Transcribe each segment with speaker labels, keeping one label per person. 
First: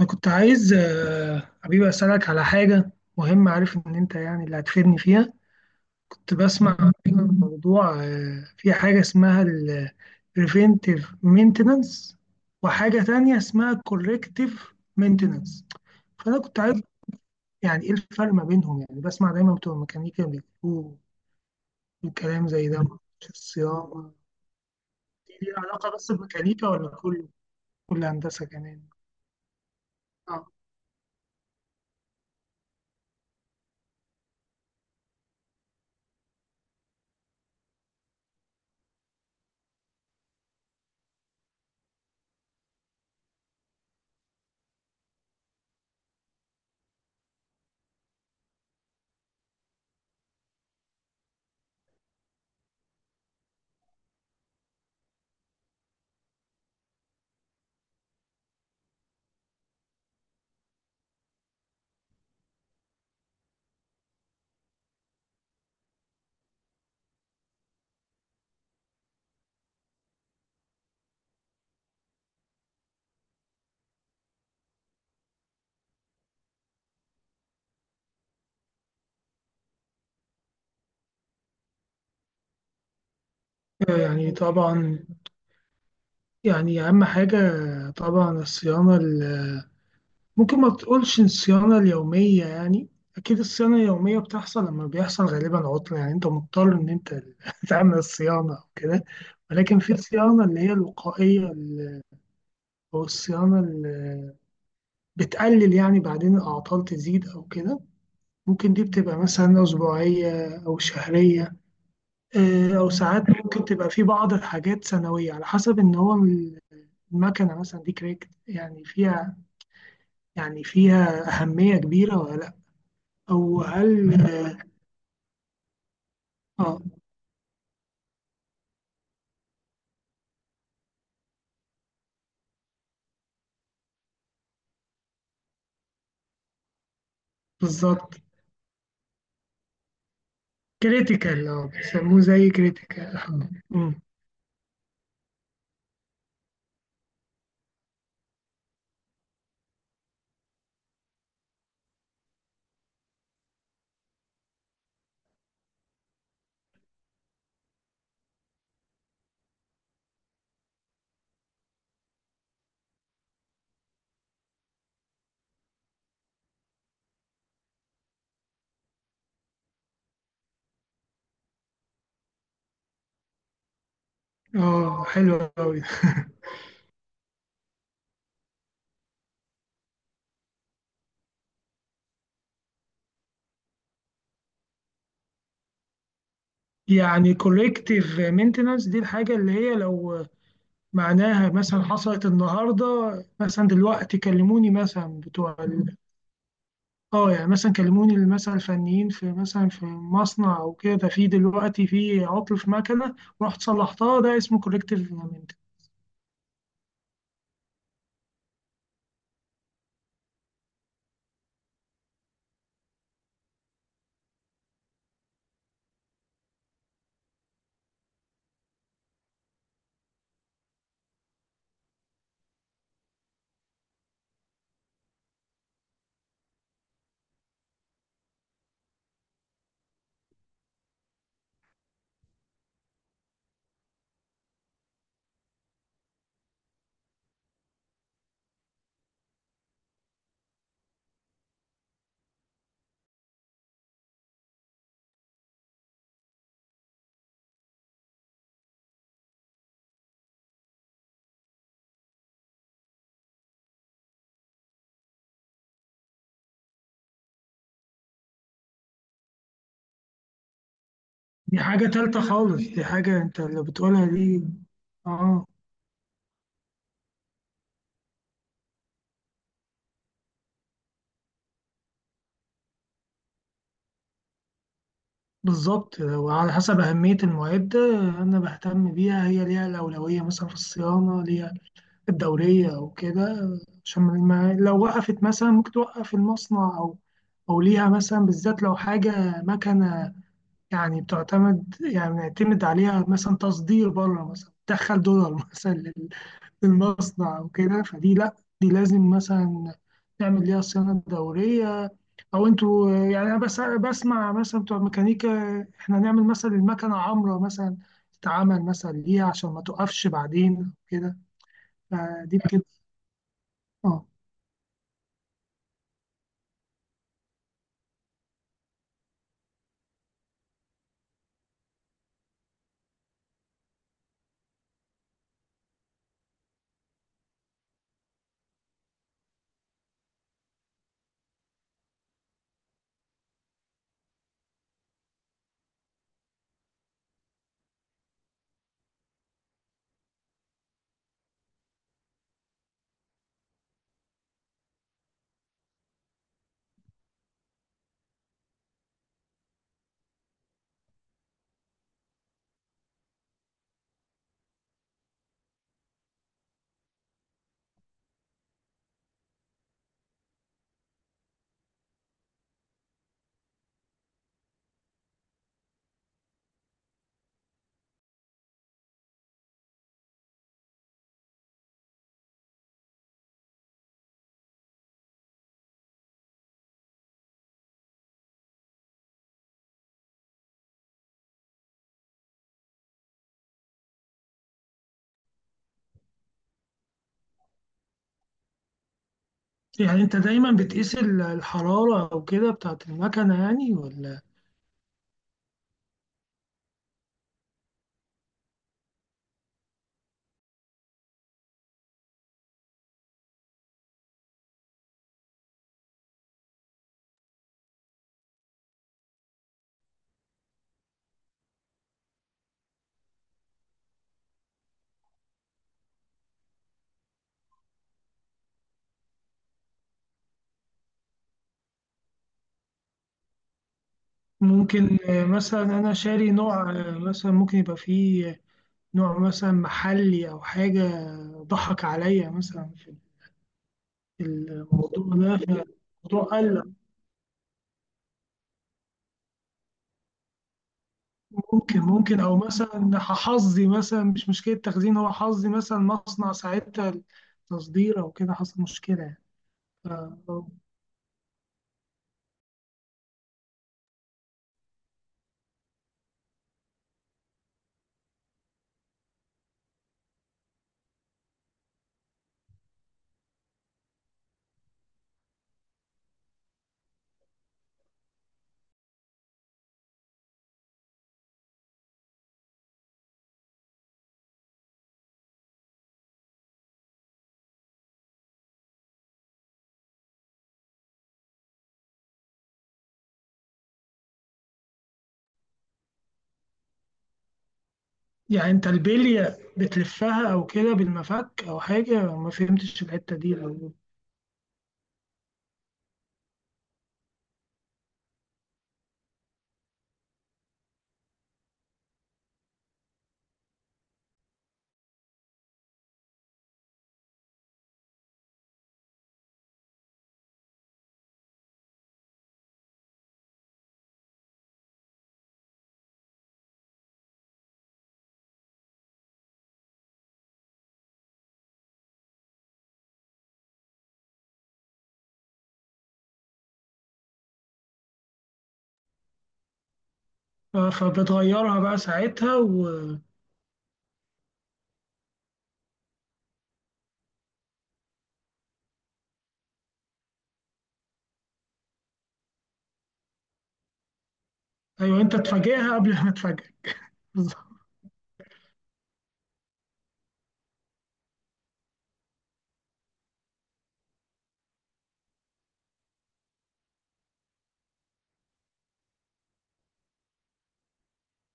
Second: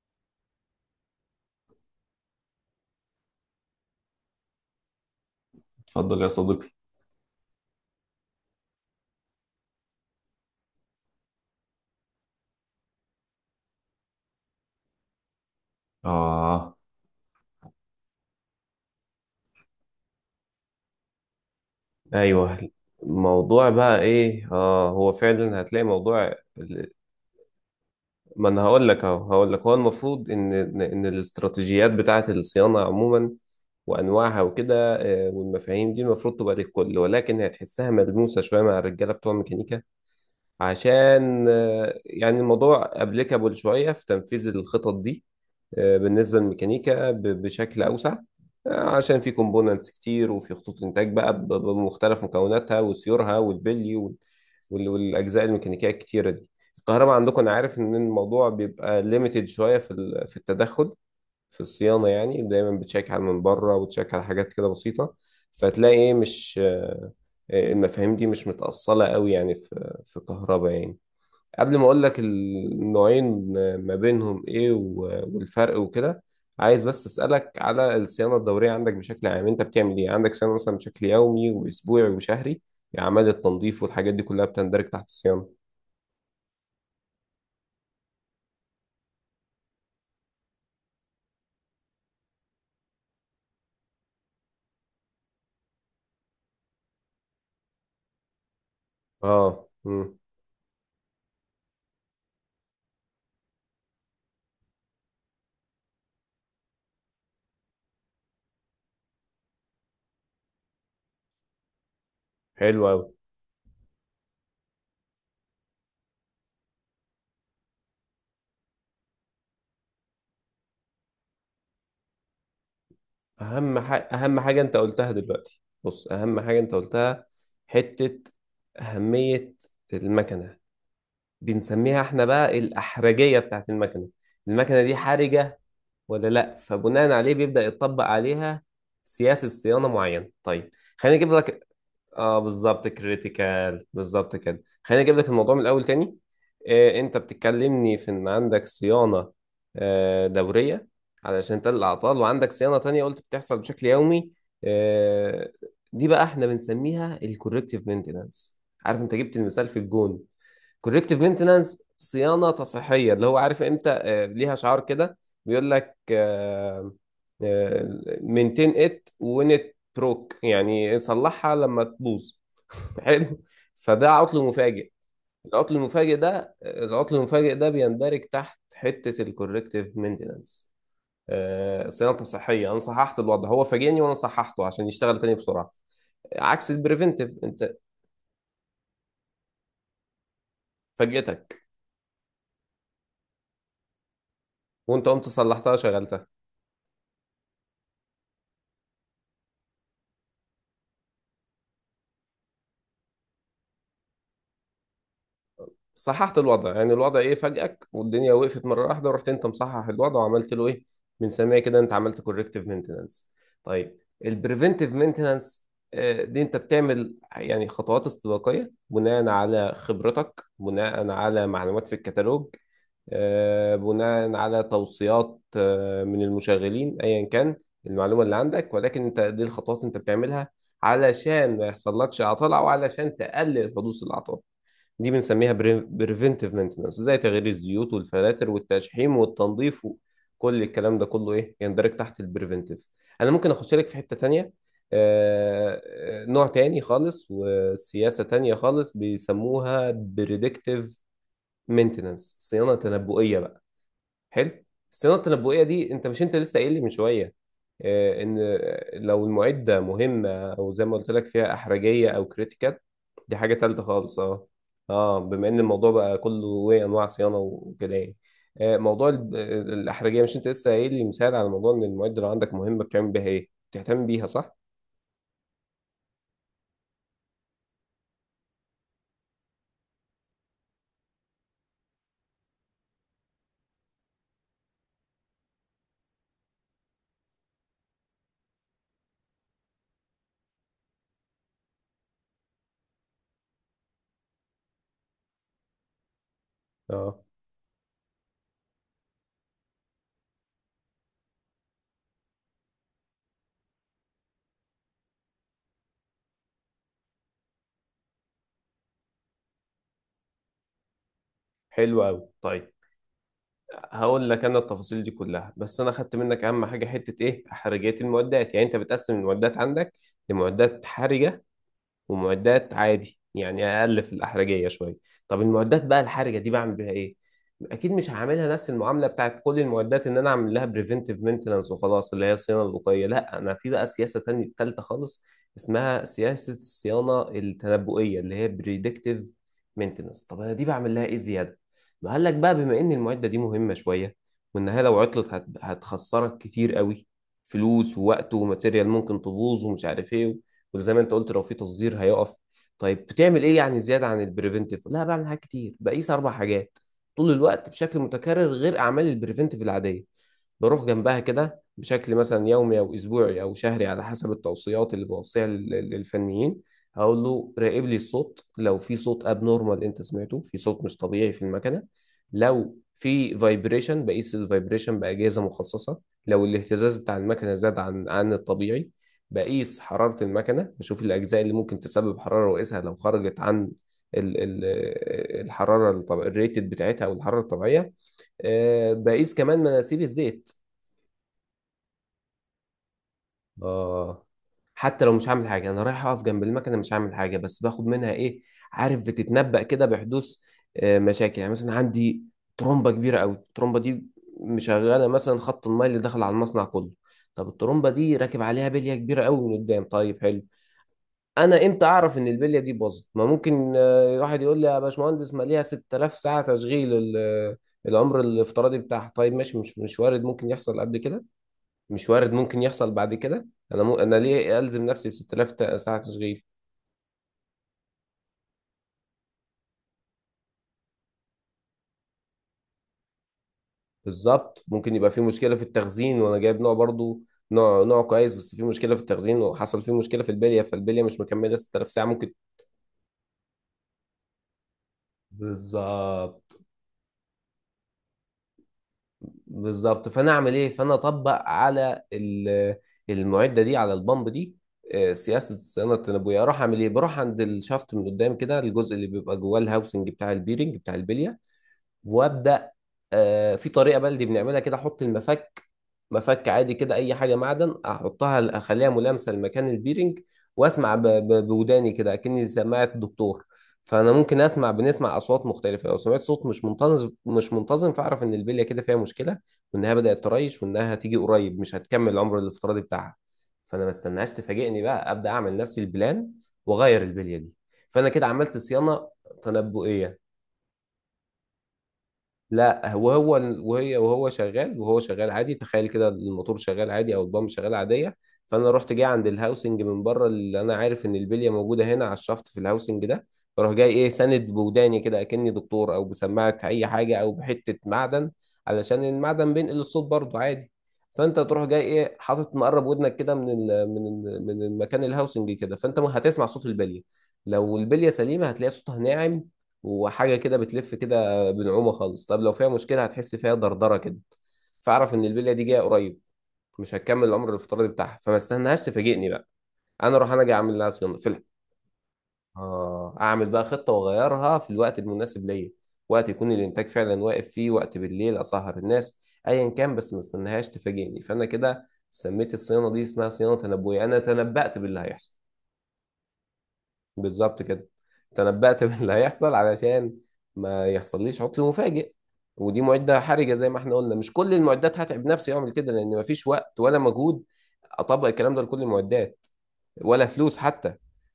Speaker 1: أنا كنت عايز حبيبي، أسألك على حاجة مهمة. عارف إن أنت يعني اللي هتفيدني فيها.
Speaker 2: اتفضل يا
Speaker 1: كنت
Speaker 2: صديقي.
Speaker 1: بسمع عن موضوع، في حاجة اسمها ال preventive maintenance وحاجة تانية اسمها corrective maintenance. فأنا كنت
Speaker 2: آه
Speaker 1: عايز يعني إيه الفرق ما بينهم؟ يعني بسمع دايما بتوع الميكانيكا بيقولوا كلام
Speaker 2: أيوه،
Speaker 1: زي ده، معرفش
Speaker 2: الموضوع بقى
Speaker 1: الصيانة
Speaker 2: إيه؟ هو
Speaker 1: دي
Speaker 2: فعلا
Speaker 1: ليها
Speaker 2: هتلاقي
Speaker 1: علاقة بس بميكانيكا ولا كل هندسة
Speaker 2: ما أنا
Speaker 1: كمان.
Speaker 2: هقول لك أهو، هقول لك هو المفروض
Speaker 1: آه.
Speaker 2: إن الاستراتيجيات بتاعة الصيانة عموما وأنواعها وكده، والمفاهيم دي المفروض تبقى للكل، ولكن هتحسها ملموسة شوية مع الرجالة بتوع الميكانيكا، عشان يعني الموضوع أبليكابل شوية في تنفيذ الخطط دي، بالنسبة للميكانيكا بشكل أوسع، عشان في كومبوننتس كتير، وفي خطوط إنتاج بقى بمختلف مكوناتها وسيورها والبلي والأجزاء الميكانيكية الكتيرة دي. الكهرباء عندكم أنا عارف إن الموضوع بيبقى ليميتد شوية في التدخل في الصيانة، يعني دايما بتشيك على من بره وتشيك على حاجات كده بسيطة، فتلاقي إيه، مش المفاهيم دي مش متأصلة قوي، يعني في كهرباء يعني. قبل ما اقول لك النوعين ما بينهم ايه والفرق وكده، عايز بس اسالك على الصيانه الدوريه عندك بشكل عام، انت بتعمل ايه عندك؟ صيانه مثلا بشكل يومي واسبوعي وشهري؟ اعمال التنظيف والحاجات دي
Speaker 1: يعني
Speaker 2: كلها بتندرج
Speaker 1: طبعا،
Speaker 2: تحت الصيانه؟
Speaker 1: يعني أهم حاجة طبعا الصيانة ممكن ما تقولش الصيانة اليومية يعني. أكيد الصيانة اليومية بتحصل لما بيحصل غالبا عطلة، يعني أنت مضطر إن أنت تعمل الصيانة أو كده.
Speaker 2: اه،
Speaker 1: ولكن في الصيانة اللي هي الوقائية أو الصيانة اللي بتقلل يعني بعدين الأعطال تزيد أو كده. ممكن دي بتبقى مثلا أسبوعية أو شهرية،
Speaker 2: حلو
Speaker 1: أو
Speaker 2: قوي.
Speaker 1: ساعات ممكن تبقى في بعض الحاجات سنوية على حسب إن هو المكنة مثلا دي كريكت، يعني فيها أهمية كبيرة ولا لأ؟ أو هل
Speaker 2: اهم حاجه انت قلتها دلوقتي، بص، اهم حاجه انت
Speaker 1: آه،
Speaker 2: قلتها، حته اهميه المكنه، بنسميها احنا بقى الاحرجيه بتاعت المكنه. المكنه دي حرجه ولا لا؟ فبناء عليه بيبدأ يطبق
Speaker 1: بالظبط
Speaker 2: عليها سياسة صيانة معينة. طيب، خليني اجيب
Speaker 1: كريتيكال،
Speaker 2: لك.
Speaker 1: بيسموه
Speaker 2: اه
Speaker 1: زي
Speaker 2: بالظبط،
Speaker 1: كريتيكال.
Speaker 2: كريتيكال، بالظبط كده. خليني اجيب لك الموضوع من الاول تاني. انت بتتكلمني في ان عندك صيانة دورية علشان تقلل الاعطال، وعندك صيانة تانية قلت بتحصل بشكل يومي. آه دي بقى احنا بنسميها الكوركتيف مينتنانس. عارف انت جبت المثال في الجون، كوركتيف مينتنانس، صيانه تصحيحيه، اللي هو عارف انت ليها شعار كده بيقول لك مينتين ات وين ات بروك، يعني صلحها لما تبوظ. حلو. فده عطل مفاجئ.
Speaker 1: اه، حلو أوي
Speaker 2: العطل المفاجئ ده بيندرج تحت حته الكوركتيف مينتنانس. صيانه تصحيحيه، انا صححت الوضع، هو فاجئني وانا صححته عشان يشتغل تاني بسرعه، عكس البريفنتيف.
Speaker 1: يعني
Speaker 2: انت
Speaker 1: كولكتيف مينتنس دي الحاجة اللي هي لو معناها
Speaker 2: فاجئتك
Speaker 1: مثلا حصلت النهاردة، مثلا دلوقتي كلموني
Speaker 2: وانت
Speaker 1: مثلا
Speaker 2: قمت صلحتها شغلتها،
Speaker 1: اه، يعني مثلا كلموني مثلا الفنيين في مثلا في مصنع او كده، في دلوقتي في عطل في مكنة ورحت صلحتها، ده اسمه كولكتيف.
Speaker 2: صححت الوضع. يعني الوضع ايه؟ فاجئك والدنيا وقفت مره واحده، ورحت انت مصحح الوضع وعملت له ايه؟ من سامعي كده انت عملت كوركتيف مينتنانس. طيب، البريفنتيف مينتنانس دي انت بتعمل يعني خطوات استباقيه بناء على خبرتك، بناء على معلومات في الكتالوج، بناء على توصيات من المشغلين، ايا كان المعلومه اللي عندك. ولكن انت دي الخطوات انت بتعملها علشان ما يحصلكش عطل، او علشان تقلل حدوث الاعطال. دي بنسميها بريفنتيف مينتنانس، زي تغيير الزيوت والفلاتر والتشحيم والتنظيف، وكل الكلام ده كله ايه يندرج تحت البريفنتيف. انا ممكن اخش لك في حتة تانية، نوع تاني خالص وسياسة تانية خالص، بيسموها بريدكتيف مينتنانس، صيانة تنبؤية بقى. حلو. الصيانه التنبؤيه دي انت، مش انت لسه قايل لي من شويه، ان لو المعده مهمه، او زي ما قلت لك فيها
Speaker 1: دي حاجة
Speaker 2: احرجيه
Speaker 1: تالتة
Speaker 2: او
Speaker 1: خالص،
Speaker 2: كريتيكال؟
Speaker 1: دي حاجة
Speaker 2: دي
Speaker 1: انت
Speaker 2: حاجه
Speaker 1: اللي
Speaker 2: تالته
Speaker 1: بتقولها
Speaker 2: خالص،
Speaker 1: دي.
Speaker 2: اه. اه،
Speaker 1: اه،
Speaker 2: بما ان الموضوع بقى كله ايه انواع صيانه وكده يعني، موضوع الاحرجيه، مش انت لسه قايل لي مثال على موضوع ان المعده لو عندك مهمه بتعمل بيها ايه، بتهتم بيها، صح؟
Speaker 1: بالظبط. لو على حسب أهمية المعدة أنا بهتم بيها، هي ليها الأولوية مثلا في الصيانة، ليها الدورية أو كده. عشان ما لو وقفت مثلا ممكن توقف المصنع، أو ليها مثلا بالذات لو حاجة مكنة، يعني بتعتمد يعني بنعتمد عليها، مثلا تصدير بره، مثلا تدخل دولار مثلا
Speaker 2: اه
Speaker 1: للمصنع أو كده. فدي لأ، دي لازم مثلا نعمل ليها صيانة دورية. او انتوا يعني انا بس بسمع مثلا بتوع ميكانيكا احنا نعمل مثلا المكنه عمره مثلا تتعمل مثلا ليه عشان ما توقفش بعدين كده.
Speaker 2: حلو قوي.
Speaker 1: فدي بتبقى.
Speaker 2: طيب،
Speaker 1: اه،
Speaker 2: هقول لك انا التفاصيل دي كلها، بس انا خدت منك اهم حاجه، حته ايه، احرجيه المعدات. يعني انت بتقسم المعدات عندك لمعدات حرجه ومعدات عادي، يعني اقل في الاحرجيه شويه. طب المعدات بقى الحرجه دي بعمل بيها ايه؟ اكيد مش هعملها نفس المعامله بتاعت كل المعدات، ان انا اعمل لها بريفنتيف مينتنانس وخلاص، اللي هي الصيانه الوقائيه. لا، انا في بقى سياسه تانية تالتة خالص اسمها سياسه الصيانه التنبؤيه، اللي هي بريدكتيف مينتنانس. طب انا دي بعمل لها ايه زياده؟ قال لك بقى بما ان المعده دي مهمه شويه، وانها لو عطلت هتخسرك كتير قوي، فلوس ووقت وماتيريال ممكن تبوظ ومش عارف ايه، وزي ما انت قلت لو في تصدير هيقف. طيب بتعمل ايه يعني زياده عن البريفنتيف؟ لا، بعمل حاجات كتير، بقيس اربع حاجات طول الوقت بشكل متكرر غير اعمال البريفنتيف العاديه. بروح جنبها كده بشكل مثلا يومي او اسبوعي او شهري على حسب التوصيات اللي بوصيها للفنيين. هقول له راقب لي الصوت، لو في صوت ابنورمال انت سمعته، في صوت مش طبيعي في المكنه. لو في فايبريشن، بقيس الفايبريشن باجهزه مخصصه. لو الاهتزاز بتاع المكنه زاد عن الطبيعي. بقيس حرارة المكنة، بشوف الأجزاء اللي ممكن تسبب حرارة وأقيسها لو خرجت عن ال- ال- الحرارة، الريتد بتاعتها أو الحرارة الطبيعية. بقيس كمان مناسيب
Speaker 1: يعني انت
Speaker 2: الزيت.
Speaker 1: دايما بتقيس الحراره او كده بتاعت المكنه، يعني ولا؟
Speaker 2: آه حتى لو مش هعمل حاجة، أنا رايح أقف جنب المكنة، مش هعمل حاجة، بس باخد منها إيه؟ عارف، بتتنبأ كده بحدوث مشاكل. يعني مثلا عندي ترومبة كبيرة أوي، الترومبة دي مشغلة مثلا خط الماء اللي داخل على المصنع كله. طب الترومبة دي راكب عليها بلية كبيرة أوي من قدام، طيب حلو. انا امتى اعرف ان البليه دي باظت؟ ما ممكن واحد يقول لي يا باشمهندس ما ليها 6000 ساعه تشغيل، العمر الافتراضي بتاعها. طيب ماشي، مش وارد ممكن يحصل قبل كده؟ مش وارد ممكن يحصل بعد كده؟ انا انا ليه الزم
Speaker 1: ممكن
Speaker 2: نفسي 6000
Speaker 1: مثلا انا
Speaker 2: ساعه
Speaker 1: شاري
Speaker 2: تشغيل؟
Speaker 1: نوع، مثلا ممكن يبقى فيه نوع مثلا محلي او حاجه، ضحك عليا مثلا في
Speaker 2: بالظبط، ممكن
Speaker 1: الموضوع
Speaker 2: يبقى في
Speaker 1: ده،
Speaker 2: مشكله في التخزين
Speaker 1: فالموضوع
Speaker 2: وانا جايب
Speaker 1: قل.
Speaker 2: نوع برضو نوع كويس، بس في مشكله في التخزين، وحصل فيه مشكله في البليه، فالبليه مش مكمله
Speaker 1: ممكن
Speaker 2: 6000 ساعه،
Speaker 1: ممكن،
Speaker 2: ممكن.
Speaker 1: او مثلا حظي مثلا مش مشكله تخزين، هو حظي مثلا مصنع
Speaker 2: بالظبط،
Speaker 1: ساعتها التصدير او كده حصل مشكله يعني. ف-
Speaker 2: بالظبط، فانا اعمل ايه؟ فانا اطبق على المعده دي، على البامب دي، سياسه الصيانه التنابؤيه. اروح اعمل ايه؟ بروح عند الشافت من قدام كده، الجزء اللي بيبقى جواه الهاوسنج بتاع البيرنج بتاع البليه، وابدا في طريقه بلدي بنعملها كده. احط المفك، مفك عادي كده، اي حاجه معدن، احطها اخليها ملامسه لمكان البيرنج، واسمع بوداني كده اكني سماعه الدكتور. فانا ممكن اسمع، بنسمع اصوات مختلفه. لو سمعت صوت مش منتظم، مش منتظم، فاعرف ان البليه كده فيها مشكله، وانها بدات تريش، وانها هتيجي قريب مش هتكمل العمر الافتراضي بتاعها، فانا ما استناش تفاجئني بقى. ابدا اعمل نفسي البلان واغير البليه دي، فانا كده
Speaker 1: يعني
Speaker 2: عملت
Speaker 1: انت
Speaker 2: صيانه
Speaker 1: البليه
Speaker 2: تنبؤيه.
Speaker 1: بتلفها او كده بالمفك او حاجه؟ ما فهمتش
Speaker 2: لا،
Speaker 1: الحته دي.
Speaker 2: وهو
Speaker 1: او
Speaker 2: وهي وهو شغال، وهو شغال عادي، تخيل كده، الموتور شغال عادي او البامب شغال عاديه، فانا رحت جاي عند الهاوسنج من بره، اللي انا عارف ان البليه موجوده هنا على الشفط في الهاوسنج ده. فاروح جاي ايه، ساند بوداني كده اكني دكتور، او بسماعه اي حاجه، او بحته معدن، علشان المعدن بينقل الصوت برضه عادي. فانت تروح جاي ايه، حاطط مقرب ودنك كده من ال من ال من المكان، الهاوسنج كده، فانت هتسمع صوت البليه. لو البليه سليمه، هتلاقي صوتها ناعم، وحاجه كده بتلف كده بنعومه خالص. طب لو فيها مشكله، هتحس فيها دردره كده، فاعرف ان البليه دي جايه قريب، مش هتكمل العمر الافتراضي بتاعها، فما استناهاش تفاجئني بقى. انا اروح انا جاي
Speaker 1: ف-
Speaker 2: اعمل لها صيانه في
Speaker 1: فبتغيرها بقى ساعتها و...
Speaker 2: اه، اعمل بقى خطه واغيرها في الوقت المناسب ليا، وقت يكون الانتاج فعلا واقف فيه، وقت بالليل اسهر الناس، ايا كان، بس ما استناهاش تفاجئني. فانا كده سميت الصيانه دي اسمها صيانه تنبؤيه، انا تنبأت باللي
Speaker 1: ايوه، انت
Speaker 2: هيحصل.
Speaker 1: تفاجئها قبل ما تفاجئك. بالظبط.
Speaker 2: بالظبط كده، تنبأت باللي هيحصل علشان ما يحصليش عطل مفاجئ. ودي معدة حرجة زي ما احنا قلنا، مش كل المعدات هتعب نفسي اعمل كده، لان مفيش وقت ولا مجهود اطبق الكلام ده لكل المعدات، ولا فلوس حتى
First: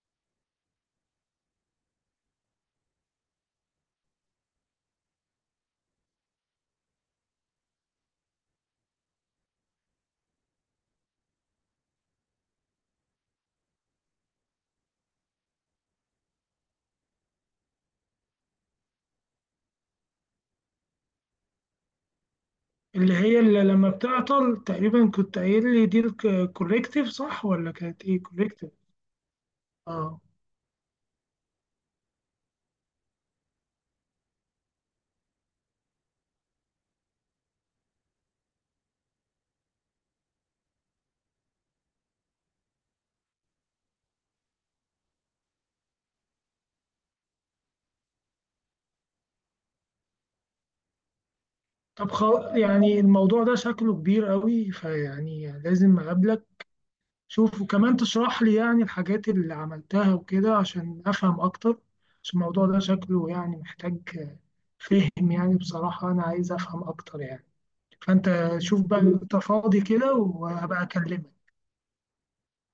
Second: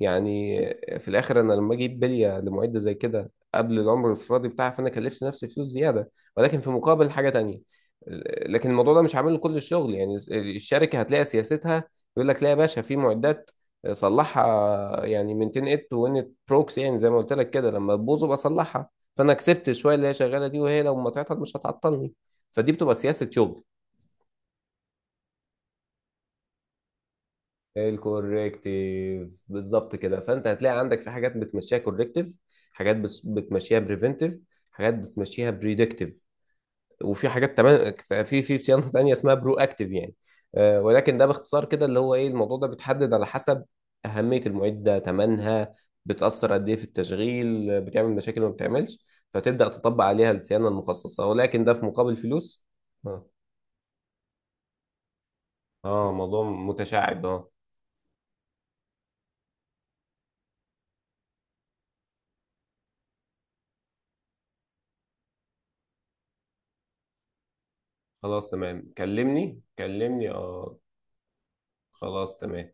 Speaker 2: يعني. في الاخر، انا لما اجيب بليه لمعده زي كده قبل العمر الافرادي بتاعها، فانا كلفت نفسي فلوس زياده، ولكن في مقابل حاجه تانية. لكن الموضوع ده مش عامل كل الشغل يعني، الشركه هتلاقي سياستها يقول لك لا يا باشا، في معدات صلحها يعني، من 10 ات وان بروكس، يعني زي ما قلت لك كده، لما تبوظ ابقى اصلحها، فانا كسبت شويه اللي هي شغاله دي، وهي لو ما تعطل مش هتعطلني. فدي بتبقى
Speaker 1: اللي
Speaker 2: سياسه
Speaker 1: هي اللي
Speaker 2: شغل
Speaker 1: لما بتعطل، تقريبا كنت قايل لي دي الكوريكتيف صح ولا كانت ايه؟ كوريكتيف.
Speaker 2: الكوركتيف، بالظبط كده.
Speaker 1: اه،
Speaker 2: فانت هتلاقي عندك في حاجات بتمشيها كوركتيف، حاجات بتمشيها بريفنتيف، حاجات بتمشيها بريدكتيف، وفي حاجات تمام، في صيانه تانيه اسمها برو اكتيف يعني، ولكن ده باختصار كده اللي هو ايه. الموضوع ده بيتحدد على حسب اهميه المعده، ثمنها، بتاثر قد ايه في التشغيل، بتعمل مشاكل ما بتعملش، فتبدا تطبق عليها الصيانه المخصصه، ولكن ده في
Speaker 1: طب
Speaker 2: مقابل
Speaker 1: خلاص،
Speaker 2: فلوس.
Speaker 1: يعني
Speaker 2: اه،
Speaker 1: الموضوع ده شكله كبير قوي، فيعني لازم
Speaker 2: موضوع
Speaker 1: اقابلك.
Speaker 2: متشعب، اه.
Speaker 1: شوف وكمان تشرح لي يعني الحاجات اللي عملتها وكده عشان افهم اكتر، عشان الموضوع ده شكله يعني محتاج فهم، يعني بصراحة انا عايز افهم اكتر يعني.
Speaker 2: خلاص
Speaker 1: فانت شوف
Speaker 2: تمام،
Speaker 1: بقى انت
Speaker 2: كلمني،
Speaker 1: فاضي كده
Speaker 2: كلمني، اه.
Speaker 1: وهبقى اكلمك.
Speaker 2: خلاص تمام.